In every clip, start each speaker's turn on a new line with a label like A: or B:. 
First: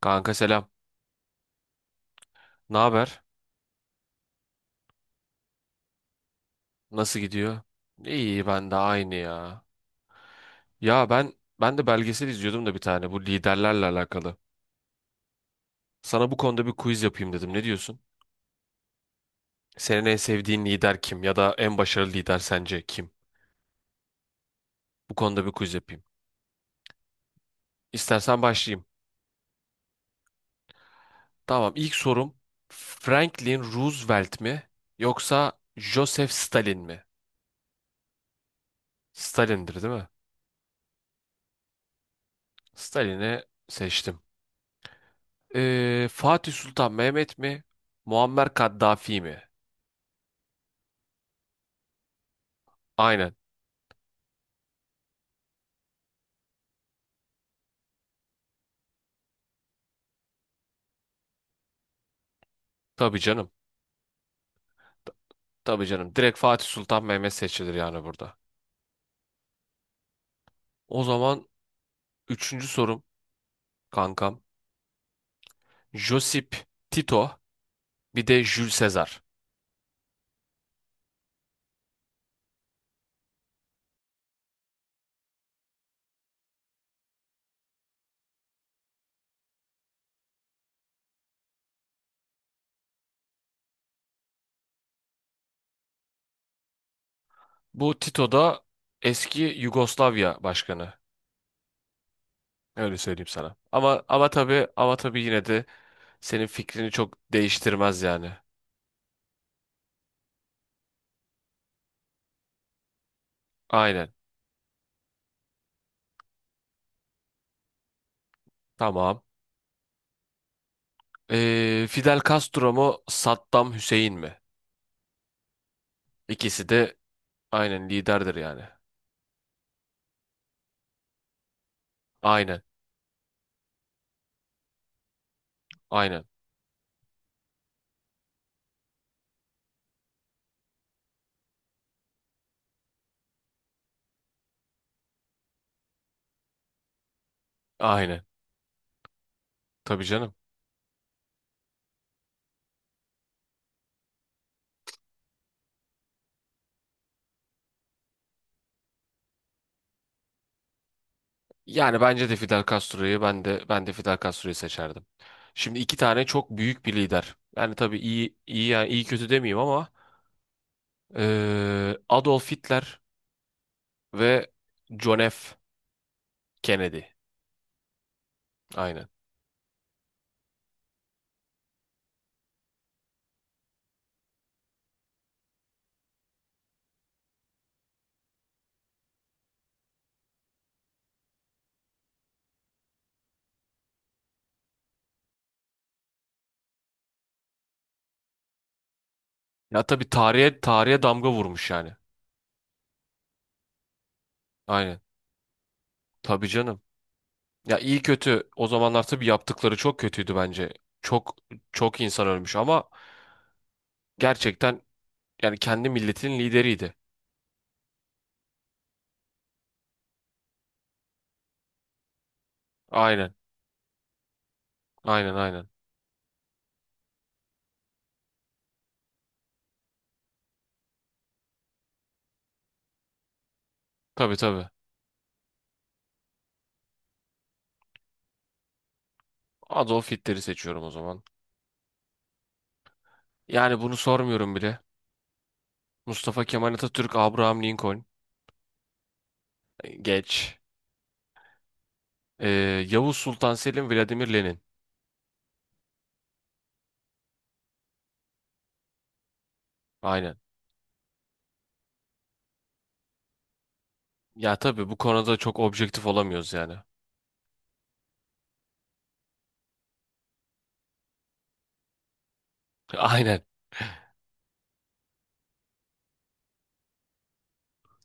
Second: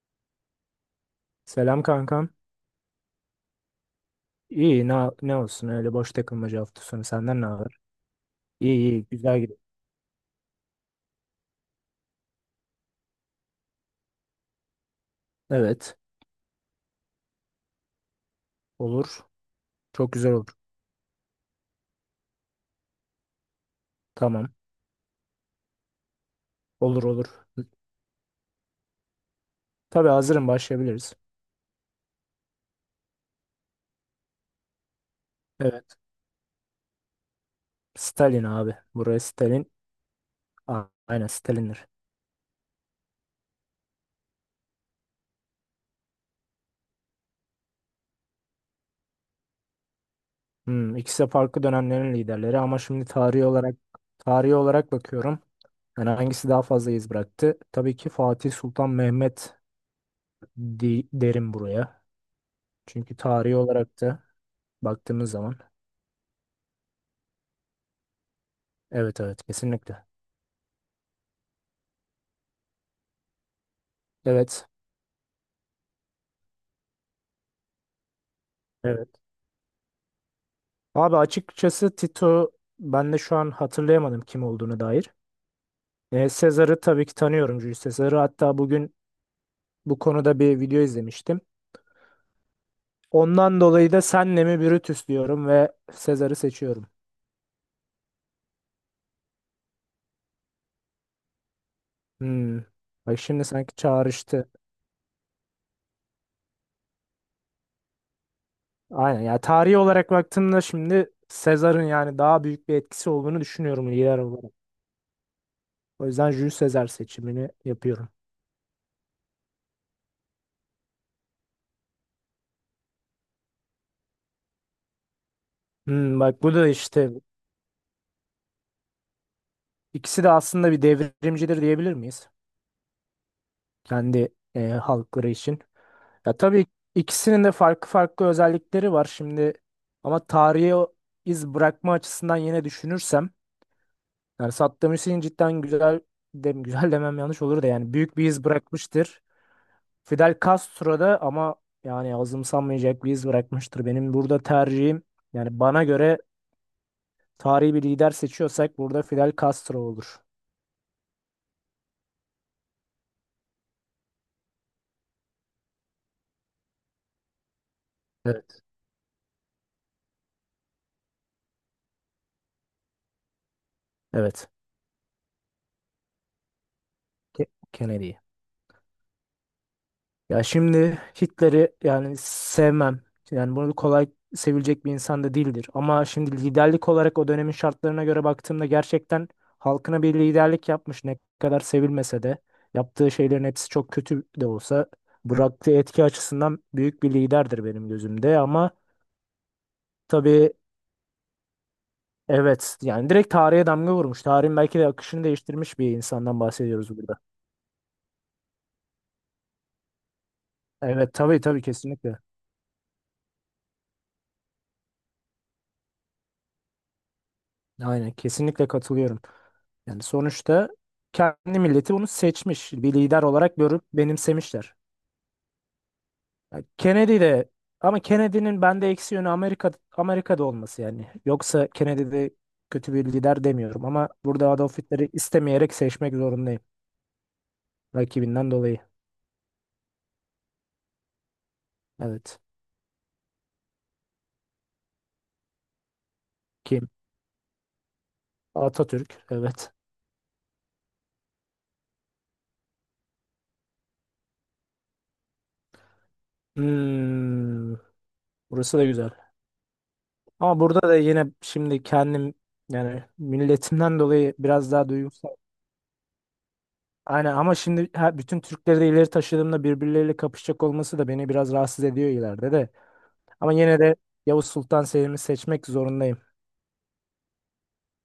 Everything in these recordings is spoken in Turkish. A: Kanka selam.
B: Selam kankam.
A: Ne haber?
B: İyi ne olsun öyle boş takılmaca hafta sonu
A: Nasıl
B: senden ne
A: gidiyor?
B: haber?
A: İyi ben de
B: İyi iyi
A: aynı
B: güzel gidiyor.
A: ya. Ya ben de belgesel izliyordum da bir tane bu liderlerle alakalı.
B: Evet,
A: Sana bu konuda bir quiz yapayım dedim. Ne diyorsun?
B: olur.
A: Senin
B: Çok
A: en
B: güzel olur.
A: sevdiğin lider kim ya da en başarılı lider sence kim?
B: Tamam.
A: Bu konuda bir quiz yapayım.
B: Olur olur.
A: İstersen başlayayım.
B: Tabii hazırım, başlayabiliriz.
A: Tamam, ilk sorum Franklin Roosevelt mi yoksa
B: Evet.
A: Joseph Stalin mi?
B: Stalin abi. Buraya Stalin.
A: Stalin'dir değil mi?
B: Aynen Stalin'dir.
A: Stalin'i seçtim. Fatih Sultan Mehmet mi? Muammer Kaddafi mi?
B: İkisi de farklı dönemlerin liderleri ama şimdi
A: Aynen.
B: tarihi olarak bakıyorum. Yani hangisi daha fazla iz bıraktı? Tabii ki Fatih Sultan Mehmet derim buraya. Çünkü
A: Tabii canım.
B: tarihi olarak da
A: Ta-
B: baktığımız zaman.
A: Tabii canım. Direkt Fatih Sultan Mehmet seçilir yani burada.
B: Evet evet, kesinlikle.
A: O zaman üçüncü sorum kankam.
B: Evet.
A: Josip Tito bir de Jules
B: Evet.
A: Caesar.
B: Abi açıkçası Tito, ben de şu an hatırlayamadım kim olduğunu dair. Sezar'ı tabii ki tanıyorum, Julius Sezar'ı. Hatta bugün bu konuda bir video izlemiştim. Ondan dolayı da senle mi Brutus diyorum ve Sezar'ı seçiyorum.
A: Bu Tito da eski Yugoslavya başkanı.
B: Hmm.
A: Öyle
B: Bak
A: söyleyeyim
B: şimdi
A: sana.
B: sanki
A: Ama
B: çağrıştı.
A: tabii yine de senin fikrini çok değiştirmez yani.
B: Aynen ya, tarihi olarak baktığımda şimdi Sezar'ın yani daha büyük bir etkisi olduğunu düşünüyorum
A: Aynen.
B: lider olarak. O yüzden Julius Sezar seçimini yapıyorum.
A: Tamam. Fidel Castro mu Saddam Hüseyin mi?
B: Bak bu
A: İkisi
B: da
A: de
B: işte,
A: aynen liderdir yani.
B: ikisi de aslında bir devrimcidir diyebilir miyiz?
A: Aynen.
B: Kendi halkları için.
A: Aynen.
B: Ya tabii, ikisinin de farklı farklı özellikleri var şimdi ama tarihe o iz bırakma açısından yine düşünürsem yani Saddam Hüseyin cidden güzel demem yanlış olur da, yani büyük
A: Aynen.
B: bir iz bırakmıştır.
A: Tabii canım.
B: Fidel Castro da ama yani azımsanmayacak bir iz bırakmıştır. Benim burada tercihim, yani bana göre tarihi bir lider seçiyorsak burada Fidel Castro olur.
A: Yani bence de Fidel Castro'yu ben de Fidel Castro'yu seçerdim. Şimdi iki tane çok büyük bir lider. Yani tabii iyi
B: Evet.
A: iyi yani iyi kötü demeyeyim ama Adolf Hitler
B: Evet.
A: ve John F. Kennedy.
B: Ke- Kennedy.
A: Aynen.
B: Ya şimdi Hitler'i yani sevmem. Yani bunu kolay sevilecek bir insan da değildir. Ama şimdi liderlik olarak o dönemin şartlarına göre baktığımda gerçekten halkına bir liderlik yapmış, ne kadar sevilmese de. Yaptığı şeylerin hepsi çok kötü de olsa bıraktığı etki açısından büyük bir liderdir benim gözümde. Ama
A: Ya tabii
B: tabii,
A: tarihe damga vurmuş yani.
B: evet yani direkt tarihe damga vurmuş. Tarihin belki de
A: Aynen.
B: akışını değiştirmiş bir insandan
A: Tabii canım.
B: bahsediyoruz burada.
A: Ya iyi kötü o zamanlar tabii yaptıkları çok kötüydü bence.
B: Evet
A: Çok
B: tabii tabii,
A: çok
B: kesinlikle.
A: insan ölmüş ama gerçekten yani kendi milletinin lideriydi.
B: Aynen, kesinlikle katılıyorum. Yani sonuçta kendi milleti bunu seçmiş. Bir lider
A: Aynen.
B: olarak görüp benimsemişler.
A: Aynen aynen.
B: Yani Kennedy de, ama Kennedy'nin bende eksi yönü Amerika'da olması yani. Yoksa Kennedy de kötü bir lider demiyorum ama
A: Tabii
B: burada
A: tabii.
B: Adolf Hitler'i istemeyerek seçmek zorundayım. Rakibinden dolayı.
A: Adolf Hitler'i seçiyorum o zaman.
B: Evet.
A: Yani bunu sormuyorum bile. Mustafa Kemal
B: Kim?
A: Atatürk, Abraham Lincoln.
B: Atatürk. Evet.
A: Geç. Ee, Yavuz Sultan Selim, Vladimir Lenin.
B: Hmm, Burası da güzel.
A: Aynen.
B: Ama burada da yine şimdi kendim, yani milletimden dolayı
A: Ya
B: biraz
A: tabii
B: daha
A: bu
B: duygusal.
A: konuda çok objektif olamıyoruz yani.
B: Aynen, ama şimdi bütün Türkleri de ileri taşıdığımda birbirleriyle kapışacak olması da beni biraz rahatsız ediyor ileride de.
A: Aynen.
B: Ama yine de Yavuz Sultan Selim'i seçmek zorundayım.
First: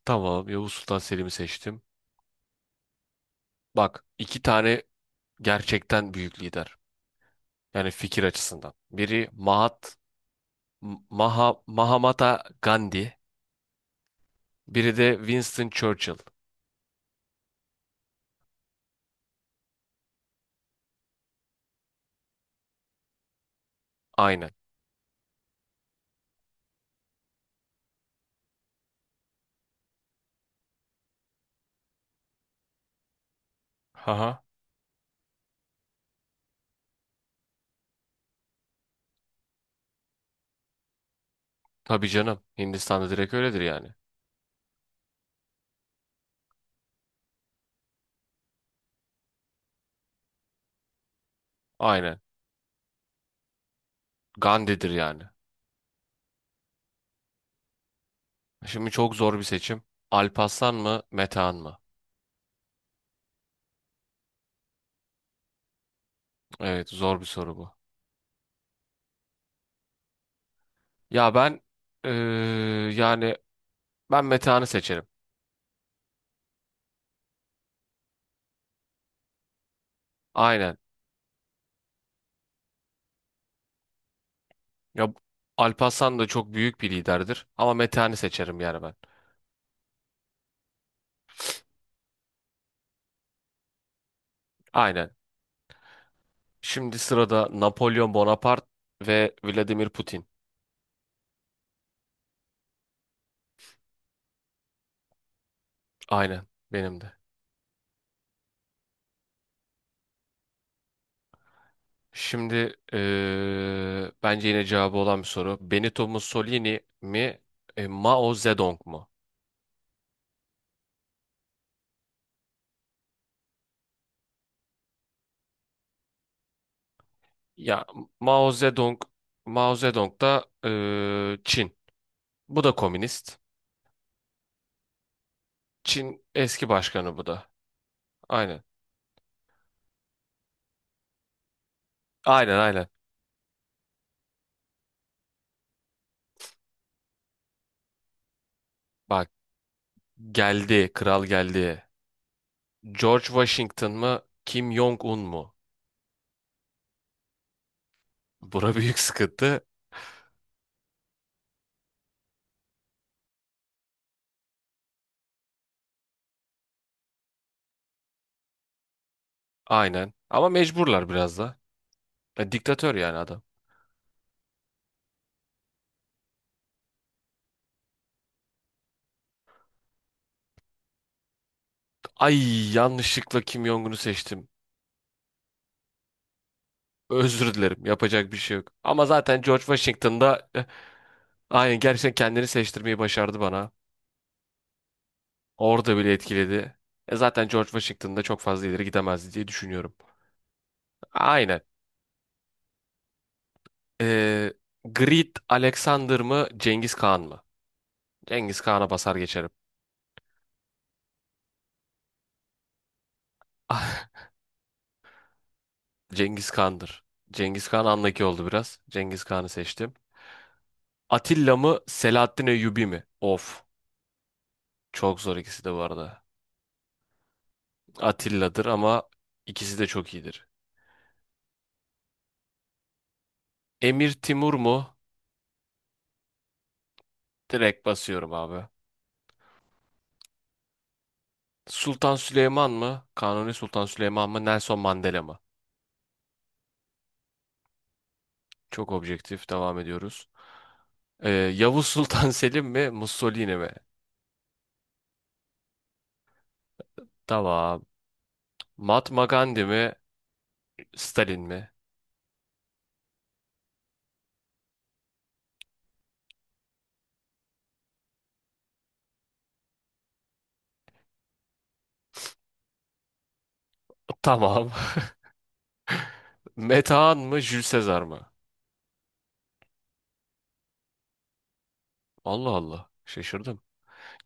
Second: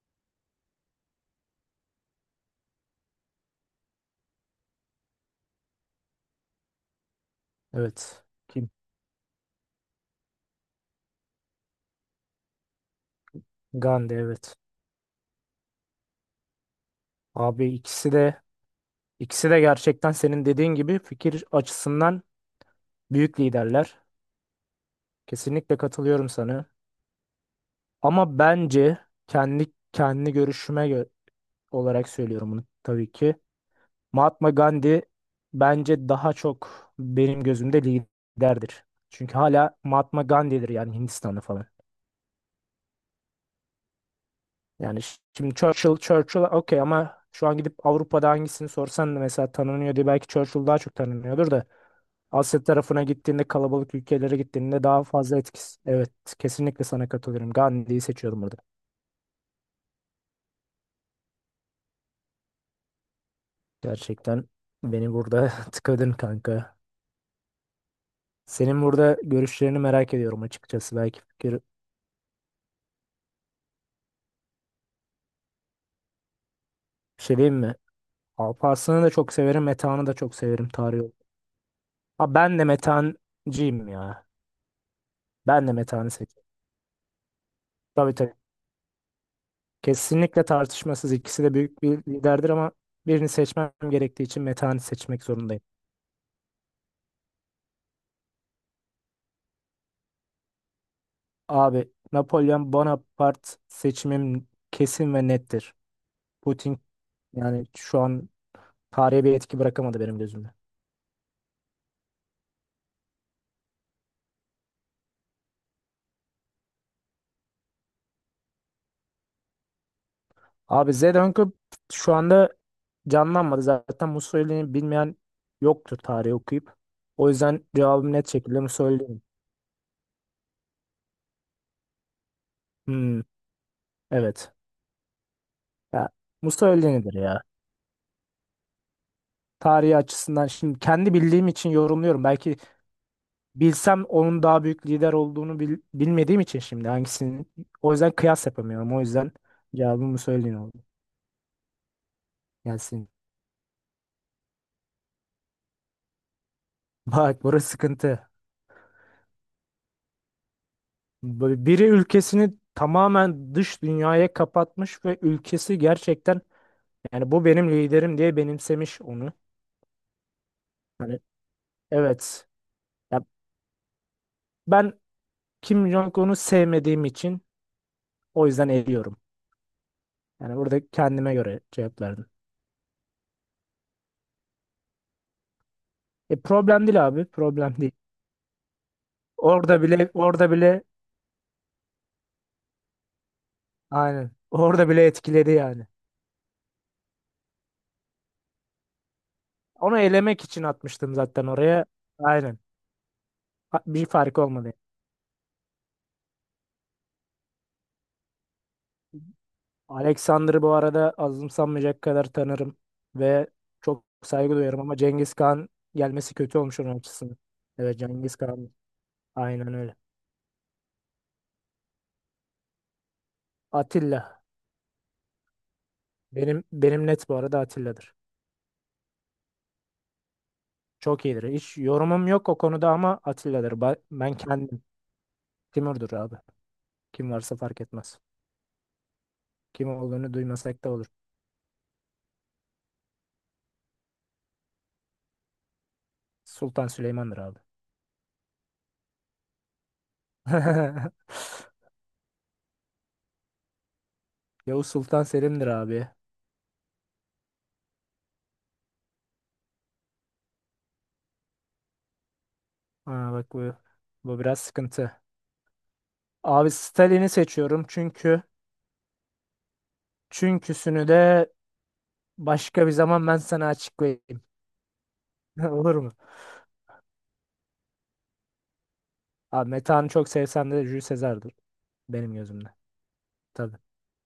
A: Tamam, Yavuz Sultan Selim'i seçtim. Bak, iki tane gerçekten büyük lider. Yani
B: Evet.
A: fikir
B: Kim?
A: açısından. Biri Mahatma Gandhi.
B: Gandhi, evet.
A: Biri de Winston Churchill.
B: Abi ikisi de gerçekten senin dediğin gibi fikir açısından büyük liderler.
A: Aynen.
B: Kesinlikle katılıyorum sana. Ama bence kendi görüşüme olarak söylüyorum bunu tabii ki.
A: Haha.
B: Mahatma Gandhi bence daha çok benim gözümde liderdir. Çünkü hala Mahatma Gandhi'dir yani, Hindistan'ı falan.
A: Tabii canım. Hindistan'da direkt öyledir yani.
B: Yani şimdi Churchill okey, ama şu an gidip Avrupa'da hangisini sorsan da mesela tanınıyor diye belki Churchill daha çok tanınıyordur da
A: Aynen.
B: Asya tarafına gittiğinde, kalabalık ülkelere gittiğinde
A: Gandhi'dir
B: daha
A: yani.
B: fazla etkisi. Evet, kesinlikle sana katılıyorum. Gandhi'yi seçiyorum burada.
A: Şimdi çok zor bir seçim. Alparslan mı, Metehan mı?
B: Gerçekten beni burada tıkadın kanka.
A: Evet, zor bir soru bu.
B: Senin burada görüşlerini merak ediyorum açıkçası. Belki
A: Ya
B: fikir bir
A: ben eee, yani ben Metehan'ı seçerim.
B: şey diyeyim mi? Alparslan'ı da çok severim. Metehan'ı da çok severim
A: Aynen.
B: tarih olarak. Ha, ben de Metehan'cıyım ya.
A: Ya
B: Ben de Metehan'ı
A: Alparslan da
B: seçiyorum.
A: çok büyük bir liderdir ama Metehan'ı
B: Tabii tabii.
A: seçerim yani ben.
B: Kesinlikle tartışmasız. İkisi de büyük bir liderdir ama birini seçmem gerektiği için Metehan'ı
A: Aynen.
B: seçmek zorundayım.
A: Şimdi sırada Napolyon Bonaparte ve Vladimir Putin.
B: Abi Napolyon Bonaparte seçimim kesin ve nettir.
A: Aynen
B: Putin
A: benim de.
B: yani şu an tarihe bir etki bırakamadı benim gözümde.
A: Şimdi bence yine cevabı olan bir soru. Benito Mussolini mi, Mao Zedong mu?
B: Abi Zelenko şu anda canlanmadı. Zaten Mussolini'yi bilmeyen yoktur tarihi okuyup. O yüzden
A: Ya
B: cevabım net
A: Mao
B: şekilde
A: Zedong,
B: Mussolini.
A: Mao Zedong da Çin. Bu da
B: Hmm,
A: komünist.
B: evet. Ya,
A: Çin
B: Musa
A: eski
B: öyledir
A: başkanı bu
B: ya.
A: da. Aynen.
B: Tarihi açısından şimdi kendi bildiğim için yorumluyorum. Belki
A: Aynen aynen.
B: bilsem onun daha büyük lider olduğunu, bilmediğim için şimdi hangisini. O yüzden kıyas yapamıyorum. O
A: Bak
B: yüzden cevabımı söyleyin oldu.
A: geldi, kral geldi.
B: Gelsin.
A: George Washington mı, Kim Jong-un mu?
B: Bak burası sıkıntı.
A: Bura büyük sıkıntı.
B: Böyle biri ülkesini tamamen dış dünyaya kapatmış ve ülkesi gerçekten yani bu benim liderim diye benimsemiş onu.
A: Aynen. Ama mecburlar
B: Hani,
A: biraz da.
B: evet.
A: E, diktatör yani
B: Ya
A: adam.
B: ben Kim Jong-un'u sevmediğim için o yüzden eliyorum. Yani burada kendime göre cevap.
A: Ay yanlışlıkla Kim Jong-un'u seçtim.
B: E, problem değil abi,
A: Özür
B: problem
A: dilerim.
B: değil.
A: Yapacak bir şey yok. Ama zaten George
B: Orada bile,
A: Washington da
B: orada
A: eh,
B: bile
A: aynen gerçekten kendini seçtirmeyi başardı bana.
B: aynen. Orada bile etkiledi yani.
A: Orada bile etkiledi. E zaten George Washington'da çok fazla ileri gidemezdi diye düşünüyorum.
B: Onu elemek için atmıştım zaten
A: Aynen.
B: oraya. Aynen. Bir fark
A: Ee,
B: olmadı.
A: Grit Alexander mı Cengiz Khan mı? Cengiz Khan'a basar geçerim.
B: Alexander'ı bu arada azımsanmayacak kadar tanırım ve çok saygı duyarım, ama Cengiz Khan gelmesi
A: Cengiz
B: kötü olmuş onun
A: Khan'dır.
B: açısından.
A: Cengiz Kağan
B: Evet,
A: andaki
B: Cengiz
A: oldu
B: Khan,
A: biraz. Cengiz Khan'ı
B: aynen
A: seçtim.
B: öyle.
A: Atilla mı Selahattin Eyyubi mi? Of.
B: Atilla,
A: Çok zor ikisi de bu arada.
B: benim net bu arada, Atilla'dır.
A: Atilla'dır ama ikisi de çok iyidir.
B: Çok iyidir. Hiç yorumum yok o konuda ama Atilla'dır. Ba-
A: Emir
B: Ben
A: Timur mu?
B: kendim. Timur'dur abi. Kim varsa fark
A: Direkt
B: etmez.
A: basıyorum abi.
B: Kim olduğunu duymasak da olur.
A: Sultan Süleyman mı? Kanuni Sultan Süleyman mı? Nelson Mandela mı?
B: Sultan Süleyman'dır abi.
A: Çok objektif. Devam ediyoruz. Yavuz Sultan Selim mi? Mussolini mi?
B: Yavuz Sultan Selim'dir abi.
A: Tamam. Mahatma Gandhi mi? Stalin mi?
B: Ha, bak bu biraz sıkıntı. Abi Stalin'i seçiyorum çünkü, çünküsünü de başka bir zaman ben sana açıklayayım.
A: Tamam.
B: Olur mu?
A: Metehan mı? Jules Caesar mı?
B: Abi Metehan'ı çok sevsem de Jules Caesar'dır benim
A: Allah
B: gözümde.
A: Allah. Şaşırdım.
B: Tabii.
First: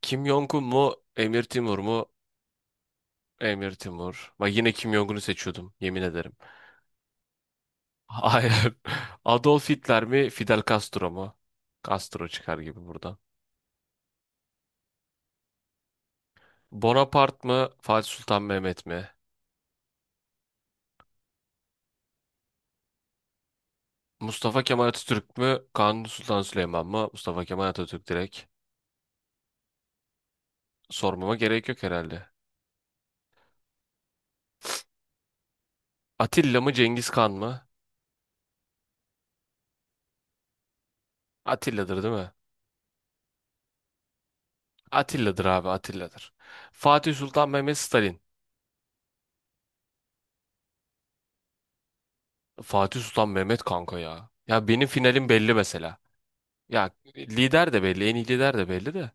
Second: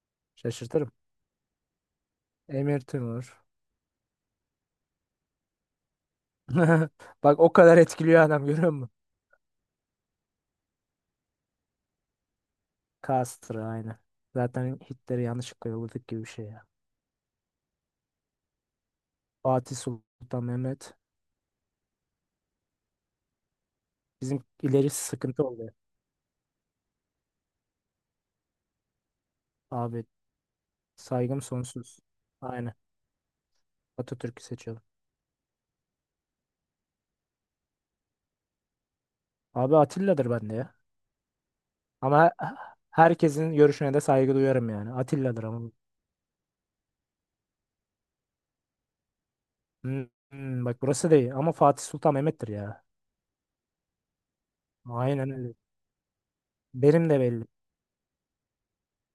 A: Kim Jong-un
B: Şaşırtırım.
A: mu? Emir Timur mu?
B: Emir Timur.
A: Emir Timur. Bak yine Kim Jong-un'u seçiyordum. Yemin ederim.
B: Bak o kadar etkiliyor adam,
A: Hayır.
B: görüyor musun?
A: Adolf Hitler mi? Fidel Castro mu? Castro çıkar gibi buradan.
B: Castro aynı. Zaten Hitler'i yanlışlıkla yolladık gibi bir şey ya.
A: Bonaparte mı? Fatih Sultan Mehmet mi?
B: Fatih Sultan Mehmet. Bizim
A: Mustafa Kemal
B: ileri
A: Atatürk
B: sıkıntı
A: mü?
B: oldu.
A: Kanuni Sultan Süleyman mı? Mustafa Kemal Atatürk direkt.
B: Abi
A: Sormama
B: saygım
A: gerek yok
B: sonsuz.
A: herhalde.
B: Aynen. Atatürk'ü seçiyorum.
A: Atilla mı Cengiz Kan mı?
B: Abi Atilla'dır bende ya.
A: Atilla'dır değil mi?
B: Ama herkesin görüşüne de saygı duyarım yani. Atilla'dır
A: Atilla'dır abi
B: ama.
A: Atilla'dır. Fatih Sultan Mehmet Stalin.
B: Hmm, Bak burası değil ama Fatih Sultan Mehmet'tir ya.
A: Fatih Sultan Mehmet kanka ya. Ya benim finalim
B: Aynen
A: belli
B: öyle.
A: mesela. Ya
B: Benim de belli.
A: lider de belli, en iyi lider de belli de.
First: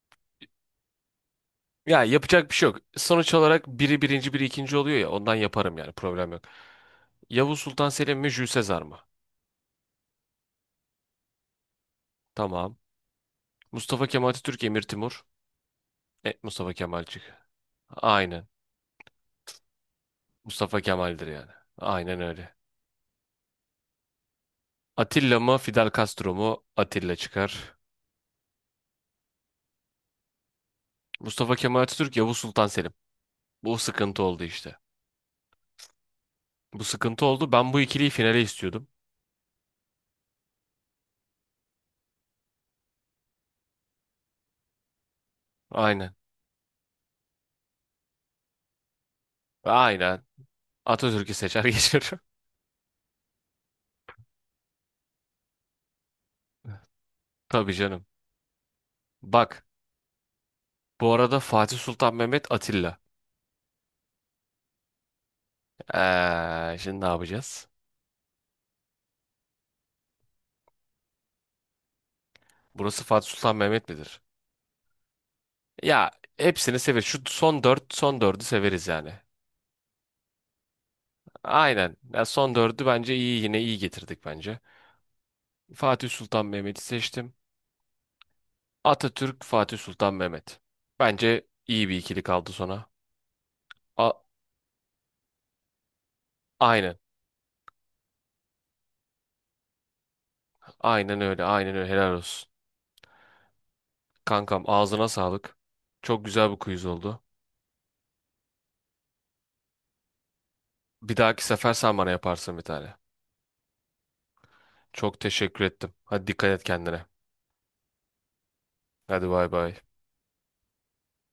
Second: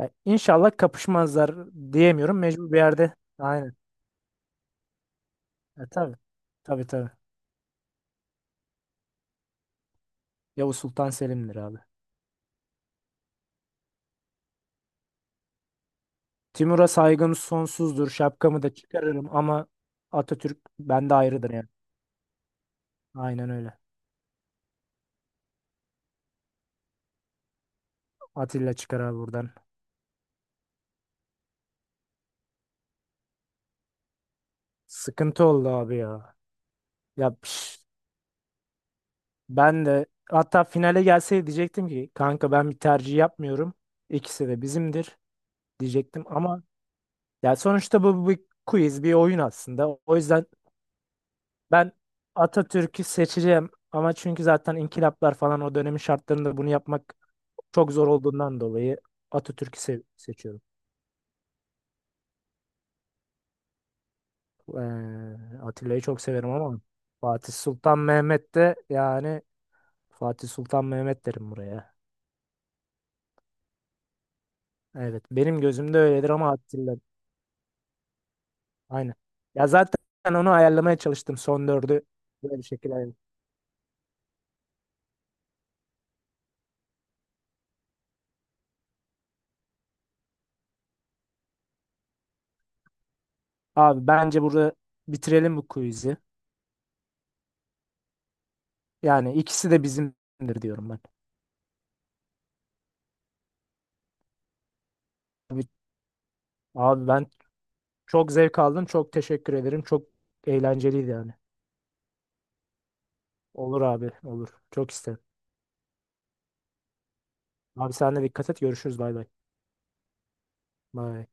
B: Ya, İnşallah kapışmazlar
A: Ya
B: diyemiyorum.
A: yapacak bir şey
B: Mecbur bir
A: yok.
B: yerde.
A: Sonuç olarak
B: Aynen.
A: biri birinci, biri ikinci oluyor ya. Ondan yaparım
B: E,
A: yani
B: tabii.
A: problem yok.
B: Tabii tabii.
A: Yavuz Sultan Selim mi Jules Sezar mı?
B: Yavuz Sultan Selim'dir abi.
A: Tamam. Mustafa Kemal Atatürk, Emir Timur. Net Mustafa
B: Timur'a
A: Kemalcik.
B: saygım sonsuzdur.
A: Aynen.
B: Şapkamı da çıkarırım ama Atatürk
A: Mustafa
B: bende
A: Kemal'dir yani.
B: ayrıdır yani.
A: Aynen öyle.
B: Aynen öyle.
A: Atilla mı Fidel Castro mu? Atilla çıkar.
B: Atilla çıkar abi buradan.
A: Mustafa Kemal Atatürk, Yavuz Sultan Selim. Bu sıkıntı oldu işte.
B: Sıkıntı oldu abi ya.
A: Bu sıkıntı
B: Ya
A: oldu. Ben bu ikiliyi finale istiyordum.
B: ben de hatta finale gelseydi diyecektim ki kanka, ben bir tercih yapmıyorum. İkisi de bizimdir
A: Aynen.
B: diyecektim ama ya sonuçta bu bir quiz, bir oyun aslında. O
A: Aynen.
B: yüzden
A: Atatürk'ü seçer
B: ben
A: geçiyorum.
B: Atatürk'ü seçeceğim ama, çünkü zaten inkılaplar falan o dönemin şartlarında bunu yapmak
A: Tabii
B: çok
A: canım.
B: zor olduğundan dolayı
A: Bak.
B: Atatürk'ü seçiyorum.
A: Bu arada Fatih Sultan Mehmet Atilla.
B: Eee, Atilla'yı çok severim ama
A: Şimdi ne
B: Fatih
A: yapacağız?
B: Sultan Mehmet de yani, Fatih Sultan Mehmet derim buraya.
A: Burası Fatih Sultan Mehmet midir?
B: Evet benim gözümde
A: Ya
B: öyledir ama
A: hepsini
B: Atilla
A: severiz. Şu son dört, son dördü severiz yani.
B: aynı. Ya zaten onu ayarlamaya çalıştım, son
A: Aynen.
B: dördü.
A: Ya son
B: Böyle bir
A: dördü
B: şekilde.
A: bence
B: ayarladım.
A: iyi yine iyi getirdik bence. Fatih Sultan Mehmet'i seçtim. Atatürk, Fatih Sultan Mehmet. Bence iyi bir ikili kaldı sona.
B: Abi
A: A-
B: bence burada bitirelim bu quiz'i.
A: aynen.
B: Yani ikisi de bizimdir diyorum ben.
A: Aynen öyle. Aynen öyle. Helal olsun. Kankam ağzına sağlık.
B: Abi,
A: Çok güzel bir quiz
B: abi,
A: oldu.
B: ben çok zevk aldım. Çok teşekkür ederim. Çok eğlenceliydi
A: Bir
B: yani.
A: dahaki sefer sen bana yaparsın bir tane.
B: Olur abi, olur. Çok isterim.
A: Çok teşekkür ettim. Hadi dikkat et kendine.
B: Abi sen de dikkat et. Görüşürüz. Bay bay.
A: Hadi bay bay.
B: Bay.